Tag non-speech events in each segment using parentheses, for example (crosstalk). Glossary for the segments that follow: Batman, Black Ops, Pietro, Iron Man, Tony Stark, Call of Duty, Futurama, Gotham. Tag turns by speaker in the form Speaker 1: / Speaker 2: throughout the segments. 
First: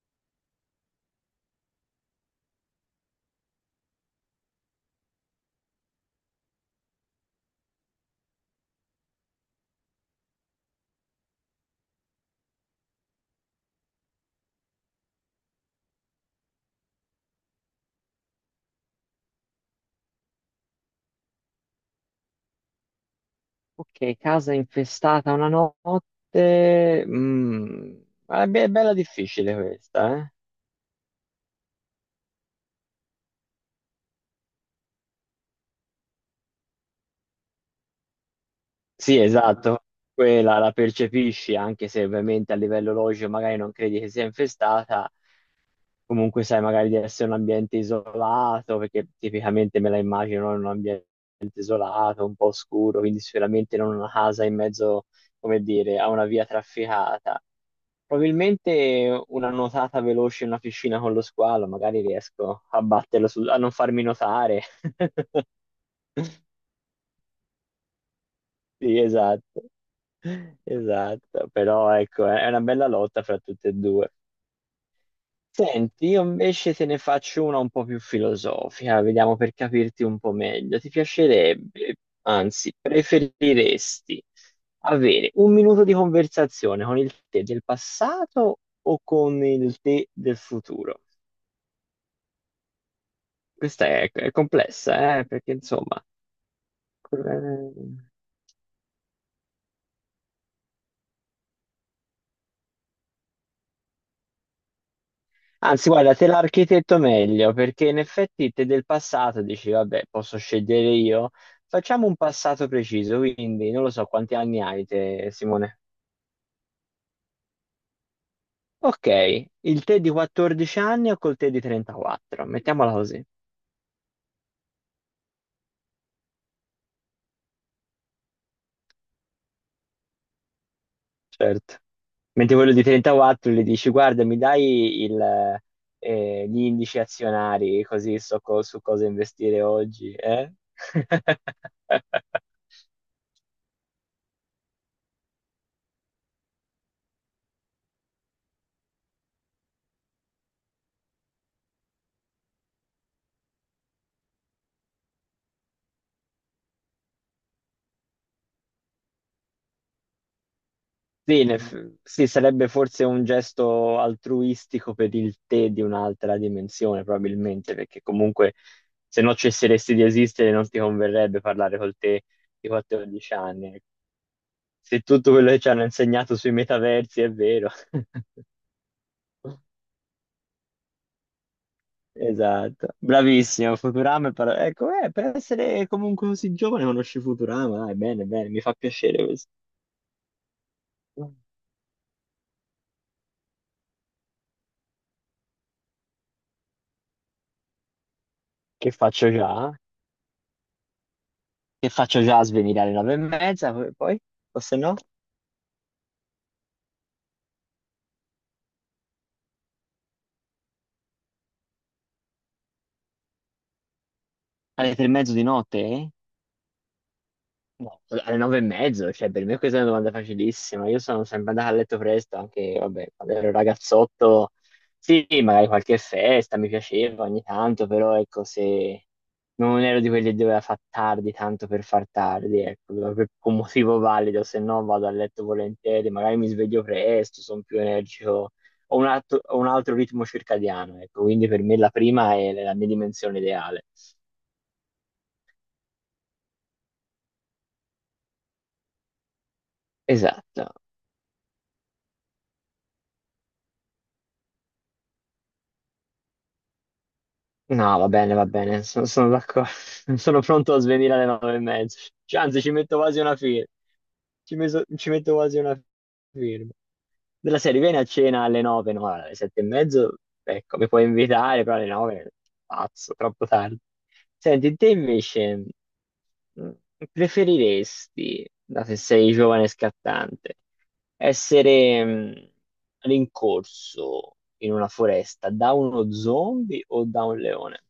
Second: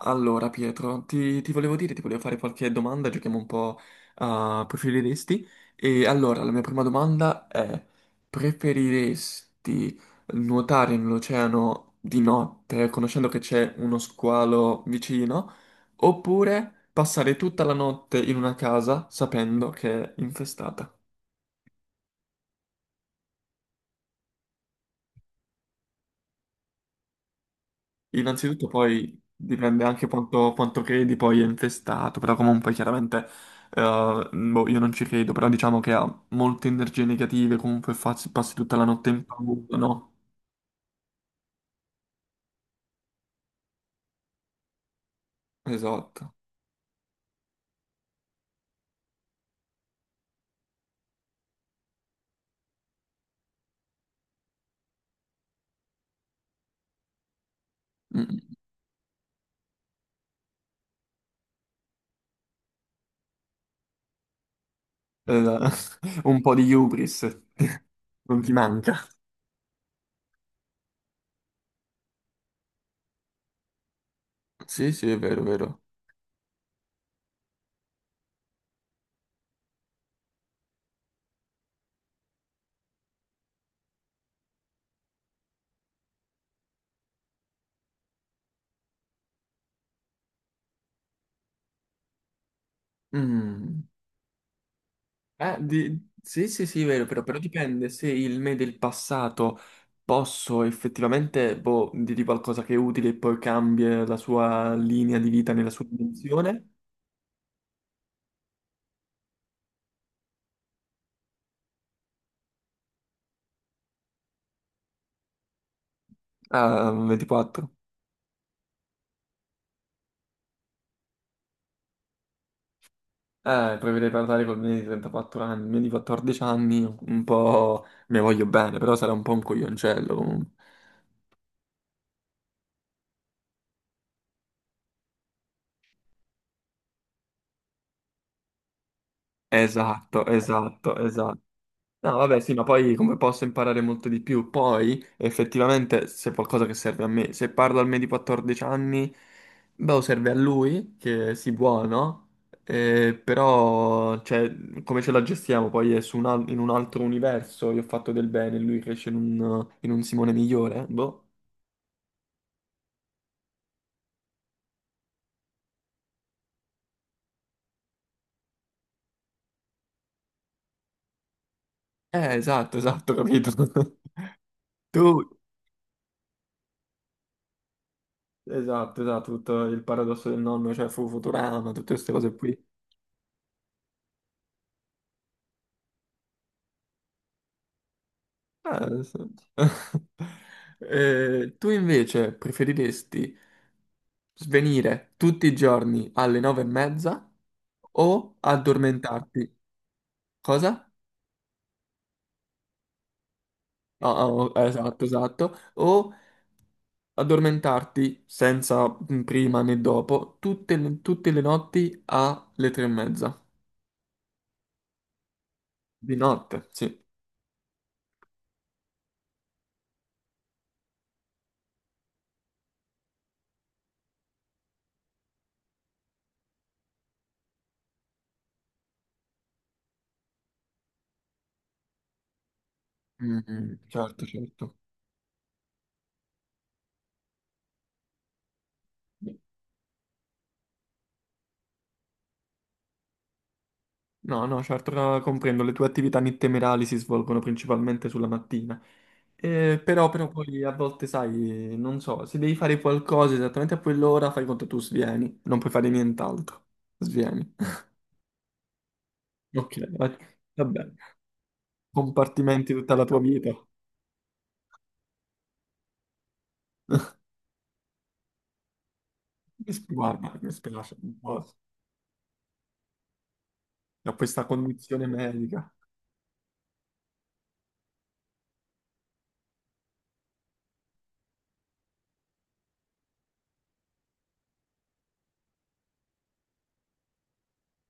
Speaker 1: Allora, Pietro, ti volevo dire, ti volevo fare qualche domanda, giochiamo un po' a preferiresti. E allora, la mia prima domanda è, preferiresti nuotare nell'oceano di notte, conoscendo che c'è uno squalo vicino, oppure passare tutta la notte in una casa sapendo che è infestata?
Speaker 2: Ok, casa infestata una notte. Ma è
Speaker 1: Innanzitutto
Speaker 2: bella
Speaker 1: poi
Speaker 2: difficile
Speaker 1: dipende anche
Speaker 2: questa, eh?
Speaker 1: quanto credi poi è infestato, però comunque chiaramente boh, io non ci credo, però diciamo che ha molte energie negative, comunque passi tutta la notte
Speaker 2: Sì,
Speaker 1: in paura,
Speaker 2: esatto.
Speaker 1: no?
Speaker 2: Quella la percepisci, anche se ovviamente a livello logico magari non credi che sia infestata.
Speaker 1: Esatto.
Speaker 2: Comunque sai magari di essere un ambiente isolato, perché tipicamente me la immagino in un ambiente isolato, un po' oscuro, quindi sicuramente non una casa in mezzo, come dire, a una via trafficata.
Speaker 1: Mm.
Speaker 2: Probabilmente una nuotata veloce in una piscina con lo squalo, magari riesco a batterlo a non farmi notare. (laughs)
Speaker 1: Eh, (laughs) un po' di hubris (laughs) non ti
Speaker 2: Sì,
Speaker 1: manca.
Speaker 2: esatto. Esatto, però ecco, è una bella lotta fra tutte e due.
Speaker 1: Sì, sì, è vero, è vero.
Speaker 2: Senti, io invece te ne faccio una un po' più filosofica, vediamo per capirti un po' meglio. Ti piacerebbe, anzi, preferiresti avere un minuto di conversazione con il te del passato o con il te del futuro?
Speaker 1: Mm.
Speaker 2: Questa è complessa, perché insomma.
Speaker 1: Sì, sì, sì, vero, però dipende
Speaker 2: eh,
Speaker 1: se il me del passato posso effettivamente boh, dirgli qualcosa che è utile e poi cambia la sua linea di vita nella sua
Speaker 2: Anzi, guarda, te
Speaker 1: dimensione.
Speaker 2: l'architetto meglio, perché in effetti te del passato dici, vabbè, posso scegliere io. Facciamo un passato preciso, quindi non lo so quanti anni hai te, Simone.
Speaker 1: Ah, 24.
Speaker 2: Ok, il te di 14 anni o col te di 34? Mettiamola così.
Speaker 1: Poi vedrei parlare col me di 34 anni, il me di 14 anni, un po' mi voglio bene, però sarà un po' un coglioncello comunque.
Speaker 2: Certo. Mentre quello di 34 gli dici, guarda, mi dai gli indici azionari, così so su cosa investire oggi,
Speaker 1: Esatto,
Speaker 2: eh?
Speaker 1: esatto, esatto. No, vabbè,
Speaker 2: (laughs)
Speaker 1: sì, ma poi come posso imparare molto di più? Poi, effettivamente, se è qualcosa che serve a me, se parlo al me di 14 anni, beh, o serve a lui, che si buono, però, cioè, come ce la gestiamo? Poi è su in un altro universo, io ho fatto del bene, lui cresce in un Simone migliore, boh.
Speaker 2: Sì, sì, sarebbe forse un gesto altruistico per il te di un'altra dimensione, probabilmente, perché comunque se no cesseresti di esistere non ti converrebbe parlare col te di
Speaker 1: Esatto, esatto,
Speaker 2: 14
Speaker 1: capito.
Speaker 2: anni.
Speaker 1: (laughs)
Speaker 2: Se
Speaker 1: Tu,
Speaker 2: tutto quello che ci hanno insegnato sui metaversi è vero.
Speaker 1: esatto, esatto, tutto
Speaker 2: (laughs)
Speaker 1: il paradosso del nonno, cioè fu Futurama, tutte queste cose qui.
Speaker 2: Esatto, bravissimo, Futurama è ecco, per essere comunque così giovane conosci Futurama, dai, bene, bene, mi fa
Speaker 1: Ah,
Speaker 2: piacere
Speaker 1: adesso-
Speaker 2: questo.
Speaker 1: (laughs) Tu invece preferiresti svenire tutti i giorni alle nove e mezza o
Speaker 2: Che faccio
Speaker 1: addormentarti?
Speaker 2: già?
Speaker 1: Cosa?
Speaker 2: Che faccio già a svenire alle 9:30, poi?
Speaker 1: Ah,
Speaker 2: poi?
Speaker 1: ah, oh,
Speaker 2: O se no?
Speaker 1: esatto, esatto. O addormentarti senza prima né dopo tutte le notti alle tre e mezza.
Speaker 2: Alle 3:30 di notte, eh?
Speaker 1: Di notte, sì.
Speaker 2: No, alle 9:30, cioè per me questa è una domanda facilissima. Io sono sempre andato a letto presto, anche vabbè, quando ero ragazzotto, sì, magari qualche festa mi piaceva ogni tanto, però ecco, se non ero di quelli che doveva far tardi tanto per far tardi, ecco, per
Speaker 1: Mm,
Speaker 2: un
Speaker 1: mm,
Speaker 2: motivo
Speaker 1: certo,
Speaker 2: valido, se
Speaker 1: certo.
Speaker 2: no vado a letto volentieri, magari mi sveglio presto, sono più energico, ho un altro ritmo circadiano, ecco, quindi per me la prima è la mia dimensione ideale.
Speaker 1: No, no, certo, comprendo, le tue attività nittemerali si svolgono principalmente sulla mattina. Però poi a
Speaker 2: Esatto.
Speaker 1: volte, sai, non so, se devi fare qualcosa esattamente a quell'ora, fai conto tu svieni, non puoi fare nient'altro. Svieni.
Speaker 2: No,
Speaker 1: (laughs)
Speaker 2: va bene, sono d'accordo.
Speaker 1: Ok,
Speaker 2: (laughs) Sono
Speaker 1: va
Speaker 2: pronto a
Speaker 1: bene.
Speaker 2: svenire alle 9:30. Cioè, anzi, ci
Speaker 1: Compartimenti tutta
Speaker 2: metto
Speaker 1: la
Speaker 2: quasi
Speaker 1: tua
Speaker 2: una
Speaker 1: vita.
Speaker 2: firma. Ci metto quasi una firma. Della serie, vieni a cena alle nove, no, alle sette e mezzo,
Speaker 1: Guarda, mi
Speaker 2: ecco, mi
Speaker 1: spiace
Speaker 2: puoi
Speaker 1: un po'
Speaker 2: invitare, però alle nove, pazzo, troppo tardi.
Speaker 1: da questa
Speaker 2: Senti, te
Speaker 1: condizione
Speaker 2: invece,
Speaker 1: medica.
Speaker 2: mh, preferiresti, dato che sei giovane e scattante, essere rincorso in una foresta da uno zombie o da un leone?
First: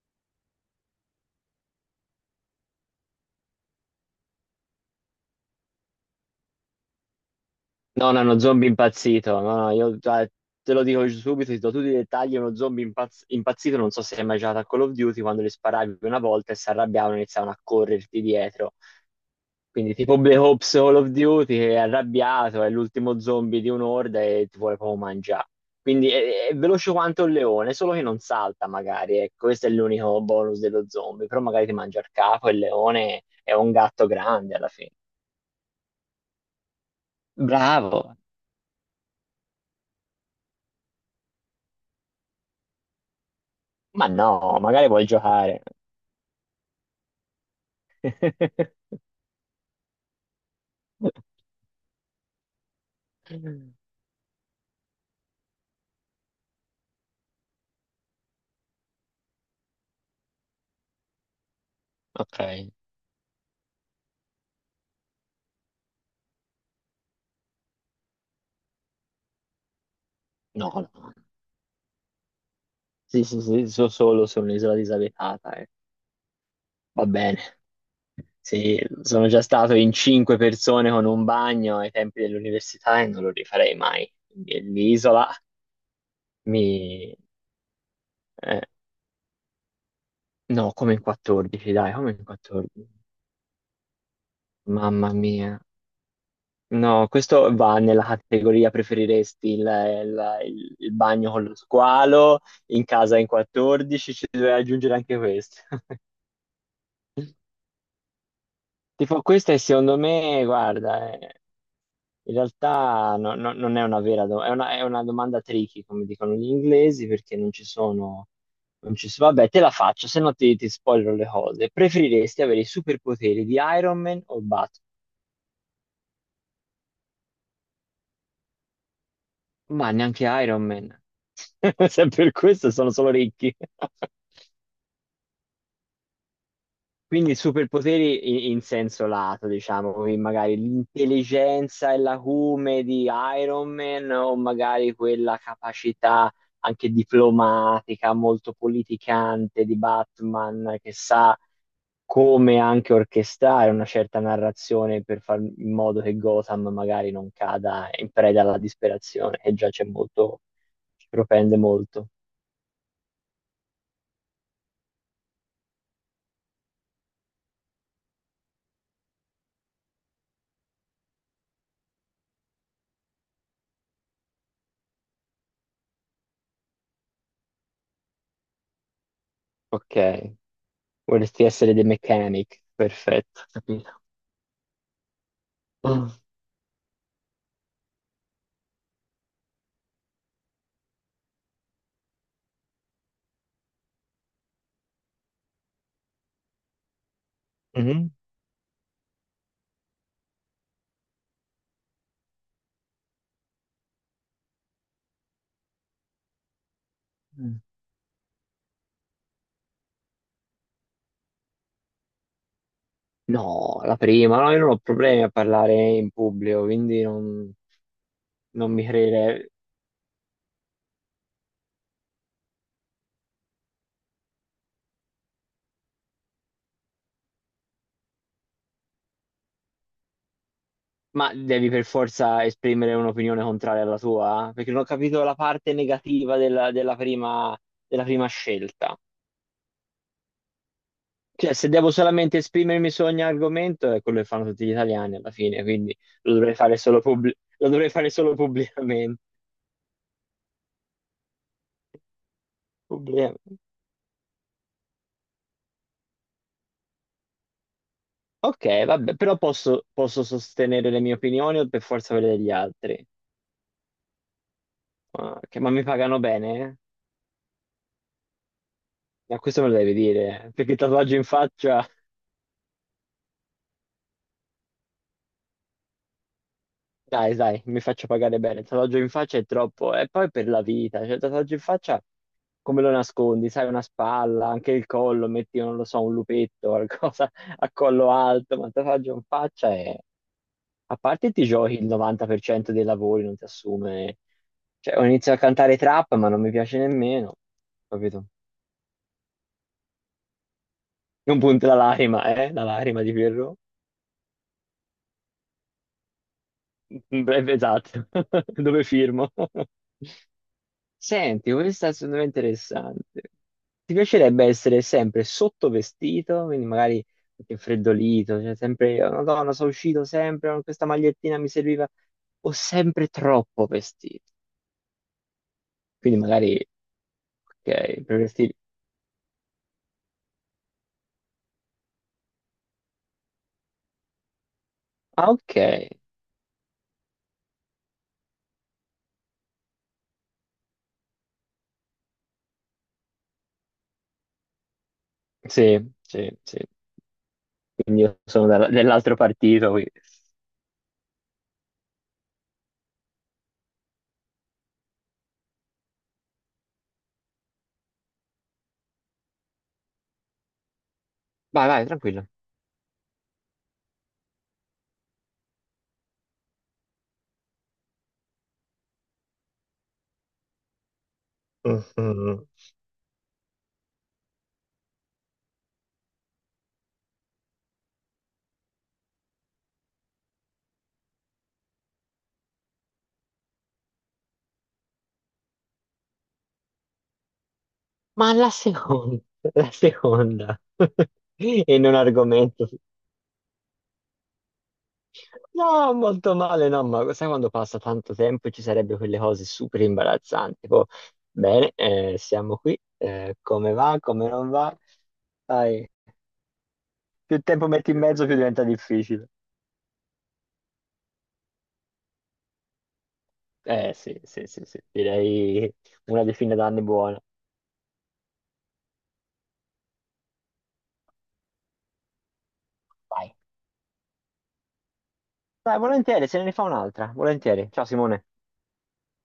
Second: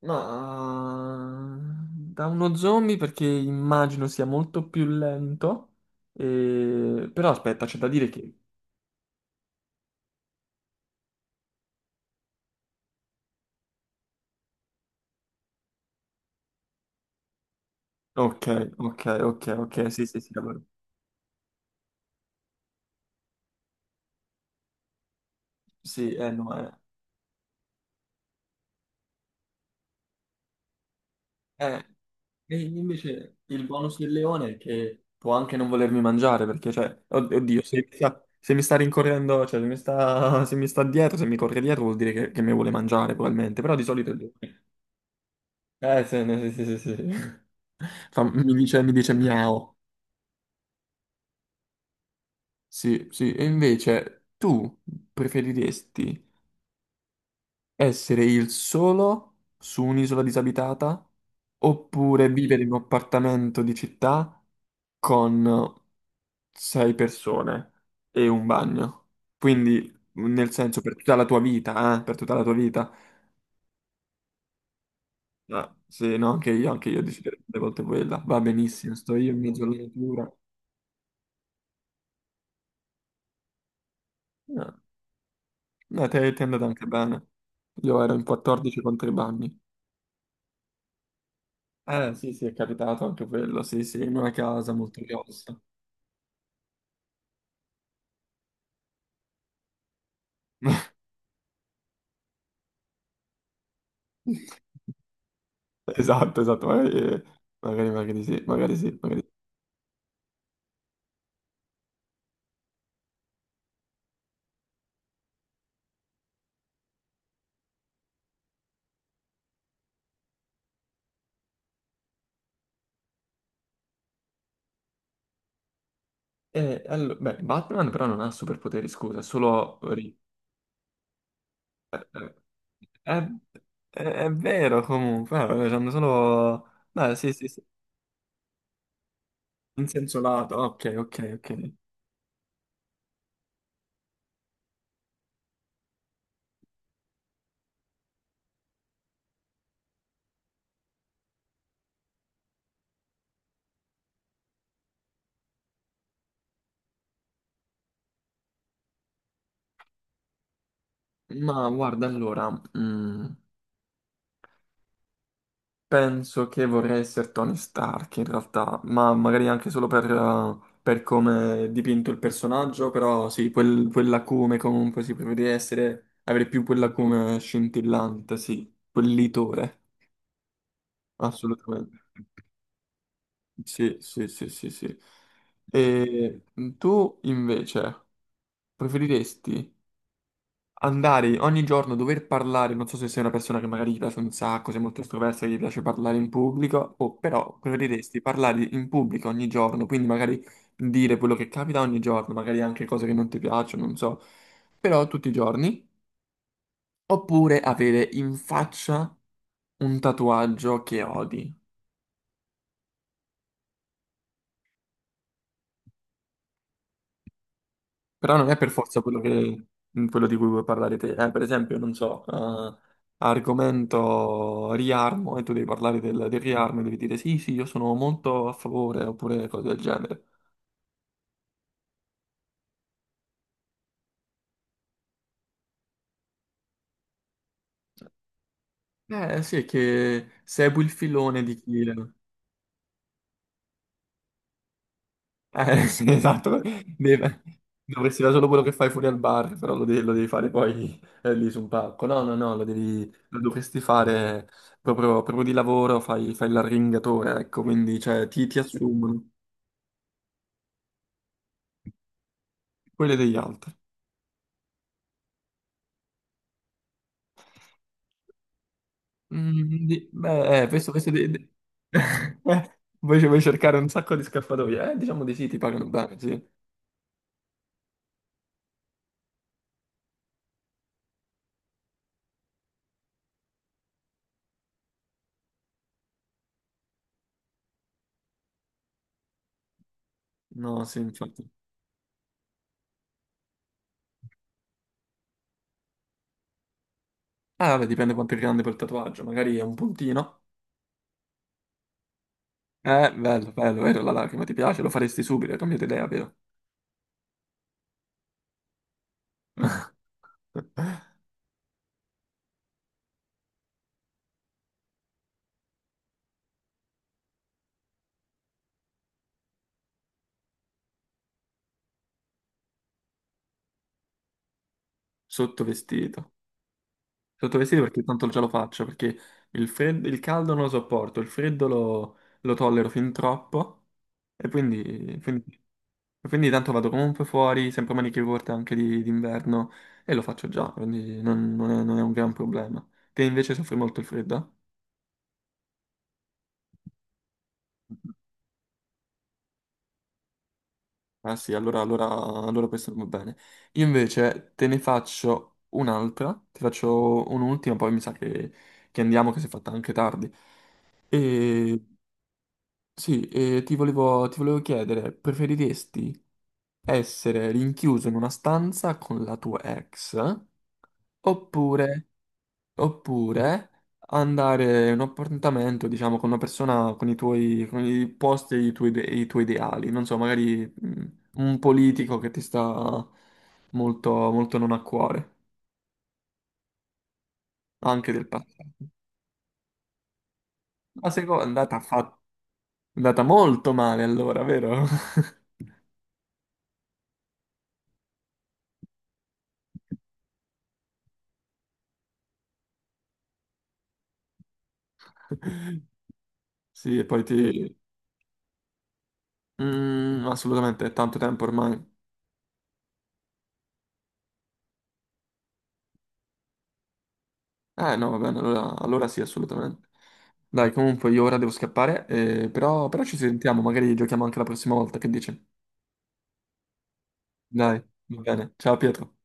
Speaker 1: Ma da uno zombie perché immagino sia molto più lento. Però aspetta, c'è da dire
Speaker 2: No, no,
Speaker 1: che
Speaker 2: uno zombie impazzito. No, no, io te lo dico subito, ti do tutti i dettagli. È uno zombie impazzito, non so se hai mai giocato a Call of Duty, quando li sparavi una volta e si arrabbiavano e iniziavano a correrti
Speaker 1: ok,
Speaker 2: dietro.
Speaker 1: ok, ok, ok,
Speaker 2: Quindi
Speaker 1: sì,
Speaker 2: tipo
Speaker 1: sì, sì,
Speaker 2: Black
Speaker 1: allora,
Speaker 2: Ops Call of Duty che è arrabbiato, è l'ultimo zombie di un'orda e ti vuole proprio mangiare. Quindi
Speaker 1: sì,
Speaker 2: è
Speaker 1: no,
Speaker 2: veloce quanto un leone, solo che non salta magari, ecco, questo è l'unico bonus dello zombie, però magari ti
Speaker 1: eh,
Speaker 2: mangia il capo e il
Speaker 1: e
Speaker 2: leone
Speaker 1: invece
Speaker 2: è
Speaker 1: il
Speaker 2: un
Speaker 1: bonus
Speaker 2: gatto
Speaker 1: del leone
Speaker 2: grande
Speaker 1: è
Speaker 2: alla fine.
Speaker 1: che può anche non volermi mangiare, perché, cioè, oddio, se, mi
Speaker 2: Bravo!
Speaker 1: sta se mi sta rincorrendo, cioè, se mi sta, se mi sta dietro, se mi corre dietro vuol dire che mi vuole mangiare, probabilmente, però di
Speaker 2: Ma
Speaker 1: solito il
Speaker 2: no,
Speaker 1: leone-
Speaker 2: magari vuoi giocare.
Speaker 1: Sì, no, sì, sì, sì, sì. (laughs) Mi
Speaker 2: (laughs)
Speaker 1: dice miau, sì, sì, e invece tu preferiresti essere il solo su un'isola disabitata oppure
Speaker 2: Ok,
Speaker 1: vivere in un appartamento di città con sei persone e un bagno. Quindi, nel
Speaker 2: no,
Speaker 1: senso, per
Speaker 2: no.
Speaker 1: tutta la tua vita, per tutta la tua vita.
Speaker 2: Sì, sì, sì, so solo su un'isola disabitata. Eh.
Speaker 1: Ah, sì, no, anche io
Speaker 2: Va bene.
Speaker 1: deciderei delle volte quella. Va
Speaker 2: Sì,
Speaker 1: benissimo, sto
Speaker 2: sono
Speaker 1: io in
Speaker 2: già
Speaker 1: mezzo
Speaker 2: stato
Speaker 1: alla
Speaker 2: in
Speaker 1: natura.
Speaker 2: cinque persone con un bagno ai tempi dell'università e non lo rifarei mai. Quindi
Speaker 1: No,
Speaker 2: l'isola
Speaker 1: no, ti è andata anche
Speaker 2: mi.
Speaker 1: bene. Io ero in
Speaker 2: eh,
Speaker 1: 14 contro i bagni.
Speaker 2: no, come in 14, dai, come in
Speaker 1: Sì, sì, è
Speaker 2: 14.
Speaker 1: capitato anche quello, sì, sì, in una casa molto
Speaker 2: Mamma mia.
Speaker 1: grossa.
Speaker 2: No, questo va nella categoria preferiresti il bagno con lo squalo, in casa in 14, ci deve aggiungere
Speaker 1: (laughs)
Speaker 2: anche questo. (laughs)
Speaker 1: Esatto, esatto, magari, magari, magari sì, magari sì, magari
Speaker 2: Tipo,
Speaker 1: sì.
Speaker 2: questa è secondo me, guarda, in realtà non è una vera domanda, è una domanda tricky, come dicono gli inglesi, perché non ci sono- Vabbè, te la faccio, se no ti spoilerò le cose. Preferiresti avere i superpoteri di Iron Man o Batman?
Speaker 1: E, beh, Batman però non ha superpoteri, scusa, è solo...
Speaker 2: Ma neanche Iron Man. (laughs) Se per
Speaker 1: eh,
Speaker 2: questo sono solo
Speaker 1: È,
Speaker 2: ricchi.
Speaker 1: è vero comunque, vabbè, hanno solo... Beh, sì,
Speaker 2: Quindi
Speaker 1: sì, sì,
Speaker 2: superpoteri in senso lato,
Speaker 1: in
Speaker 2: diciamo, quindi
Speaker 1: senso lato,
Speaker 2: magari
Speaker 1: ok, ok, ok.
Speaker 2: l'intelligenza e l'acume di Iron Man o magari quella capacità anche diplomatica, molto politicante di Batman che sa come anche orchestrare una certa narrazione per fare in modo che Gotham magari non cada in preda alla disperazione, che già c'è molto, ci propende
Speaker 1: Ma guarda,
Speaker 2: molto.
Speaker 1: allora... mm, penso che vorrei essere Tony Stark in realtà, ma magari anche solo per come è dipinto il personaggio, però sì, quell'acume comunque si prevede essere, avere più quell'acume scintillante, sì, quel litore,
Speaker 2: Ok, vorresti essere The
Speaker 1: assolutamente.
Speaker 2: Mechanic, perfetto,
Speaker 1: Sì,
Speaker 2: capito.
Speaker 1: sì, sì, sì, sì. E tu invece preferiresti andare ogni giorno, dover parlare, non so se sei una persona che magari gli piace un sacco, sei molto estroversa, che gli piace parlare in pubblico, o però
Speaker 2: Mhm.
Speaker 1: preferiresti parlare in pubblico ogni giorno, quindi magari dire quello che capita ogni giorno, magari anche cose che non ti piacciono, non so, però tutti i giorni, oppure
Speaker 2: Mm.
Speaker 1: avere in faccia un tatuaggio che odi.
Speaker 2: No, la prima, no, io non ho problemi a parlare in pubblico, quindi non,
Speaker 1: Però non è per
Speaker 2: non mi
Speaker 1: forza quello
Speaker 2: crede.
Speaker 1: che- mm, quello di cui vuoi parlare te. Per esempio, non so, argomento riarmo e tu devi parlare del riarmo e devi dire sì, sì, io sono molto a favore oppure cose del genere.
Speaker 2: Ma devi per forza esprimere un'opinione contraria alla tua? Eh? Perché non ho capito la parte negativa della prima scelta.
Speaker 1: Eh sì, è che segui il filone di
Speaker 2: Cioè, se
Speaker 1: chi...
Speaker 2: devo solamente esprimermi su ogni argomento, è quello che fanno tutti gli italiani alla fine,
Speaker 1: (laughs)
Speaker 2: quindi
Speaker 1: Sì,
Speaker 2: lo dovrei
Speaker 1: esatto.
Speaker 2: fare solo, pubblic-
Speaker 1: Deve-
Speaker 2: lo dovrei fare
Speaker 1: Dovresti fare
Speaker 2: solo
Speaker 1: solo quello che fai fuori al
Speaker 2: pubblicamente.
Speaker 1: bar, però lo devi fare poi lì su un palco. No, no, no, lo devi, lo
Speaker 2: Pubblicamente.
Speaker 1: dovresti fare proprio di lavoro, fai l'arringatore, ecco, quindi cioè, ti
Speaker 2: Ok, vabbè,
Speaker 1: assumono.
Speaker 2: però posso sostenere le mie opinioni o per forza quelle degli altri?
Speaker 1: Quelle degli altri.
Speaker 2: Ma, mi pagano bene? Ma questo me lo
Speaker 1: Mm,
Speaker 2: devi dire,
Speaker 1: beh,
Speaker 2: perché il tatuaggio in faccia,
Speaker 1: (laughs) vuoi cercare un sacco di scappatoie? Diciamo di sì, ti pagano bene, sì.
Speaker 2: dai, dai, mi faccio pagare bene. Il tatuaggio in faccia è troppo, e poi per la vita, cioè il tatuaggio in faccia come lo nascondi? Sai, una spalla, anche il collo, metti, non lo so, un lupetto, (laughs) qualcosa a collo alto, ma il tatuaggio in faccia è.
Speaker 1: No,
Speaker 2: A
Speaker 1: sì,
Speaker 2: parte
Speaker 1: infatti.
Speaker 2: ti giochi il 90% dei lavori, non ti assume. Cioè, ho iniziato a cantare trap, ma non mi piace nemmeno,
Speaker 1: Ah, vabbè, dipende
Speaker 2: capito?
Speaker 1: quanto è grande quel tatuaggio, magari è un puntino.
Speaker 2: Non punta la lacrima di
Speaker 1: Bello,
Speaker 2: Pierrot.
Speaker 1: bello, vero, la lacrima ti piace? Lo faresti subito, hai cambiato idea, vero?
Speaker 2: Beh, esatto, (laughs) dove firmo? (laughs)
Speaker 1: (laughs)
Speaker 2: Senti, questa è secondo me interessante. Ti piacerebbe essere sempre sottovestito, quindi magari anche freddolito, cioè sempre, "Oh, Madonna, sono uscito sempre, oh, questa magliettina mi serviva, o sempre troppo vestito. Quindi
Speaker 1: Sottovestito.
Speaker 2: magari,
Speaker 1: Sottovestito
Speaker 2: ok,
Speaker 1: perché
Speaker 2: per
Speaker 1: tanto già lo
Speaker 2: vestire.
Speaker 1: faccio, perché il caldo non lo sopporto, il freddo lo tollero fin troppo, e quindi...
Speaker 2: Ah, ok,
Speaker 1: quindi- e quindi tanto vado comunque fuori, sempre maniche corte anche d'inverno e lo faccio già, quindi non, non è un gran problema. Te invece soffri molto il freddo?
Speaker 2: sì, sì, sì, quindi io sono dell'altro partito, quindi.
Speaker 1: Ah sì, allora, allora, allora questo non va bene. Io invece te ne faccio un'altra, ti faccio un'ultima, poi mi sa che andiamo, che si è fatta anche tardi.
Speaker 2: Vai,
Speaker 1: E
Speaker 2: vai, tranquillo.
Speaker 1: sì, e ti volevo chiedere, preferiresti essere rinchiuso in una stanza con la tua ex? Oppure
Speaker 2: Mhm.
Speaker 1: oppure andare in un appuntamento, diciamo, con una persona con i tuoi, con i posti e i tuoi, i tuoi ideali. Non so, magari mm, un politico che ti sta molto, molto non a cuore, anche del
Speaker 2: Ma
Speaker 1: passato.
Speaker 2: la seconda,
Speaker 1: La
Speaker 2: (laughs)
Speaker 1: seconda è
Speaker 2: e
Speaker 1: andata,
Speaker 2: non argomento.
Speaker 1: è andata molto male allora, vero? (laughs)
Speaker 2: No, molto male, no, ma sai quando passa tanto tempo e ci sarebbero quelle cose super imbarazzanti. Tipo, bene, siamo qui, come va, come non va. Dai,
Speaker 1: Sì, e poi sì.
Speaker 2: più tempo
Speaker 1: Ti...
Speaker 2: metti in mezzo, più diventa difficile.
Speaker 1: mm, assolutamente, è tanto tempo ormai.
Speaker 2: Eh sì, sì, sì, sì, direi una decina d'anni buona.
Speaker 1: Eh no, va bene, allora, allora sì, assolutamente. Dai, comunque io ora devo scappare, però ci
Speaker 2: Vai.
Speaker 1: sentiamo, magari giochiamo anche la prossima volta, che dici?
Speaker 2: Dai, volentieri, se ne rifà un'altra, volentieri.
Speaker 1: Dai,
Speaker 2: Ciao
Speaker 1: va
Speaker 2: Simone.
Speaker 1: bene. Ciao Pietro.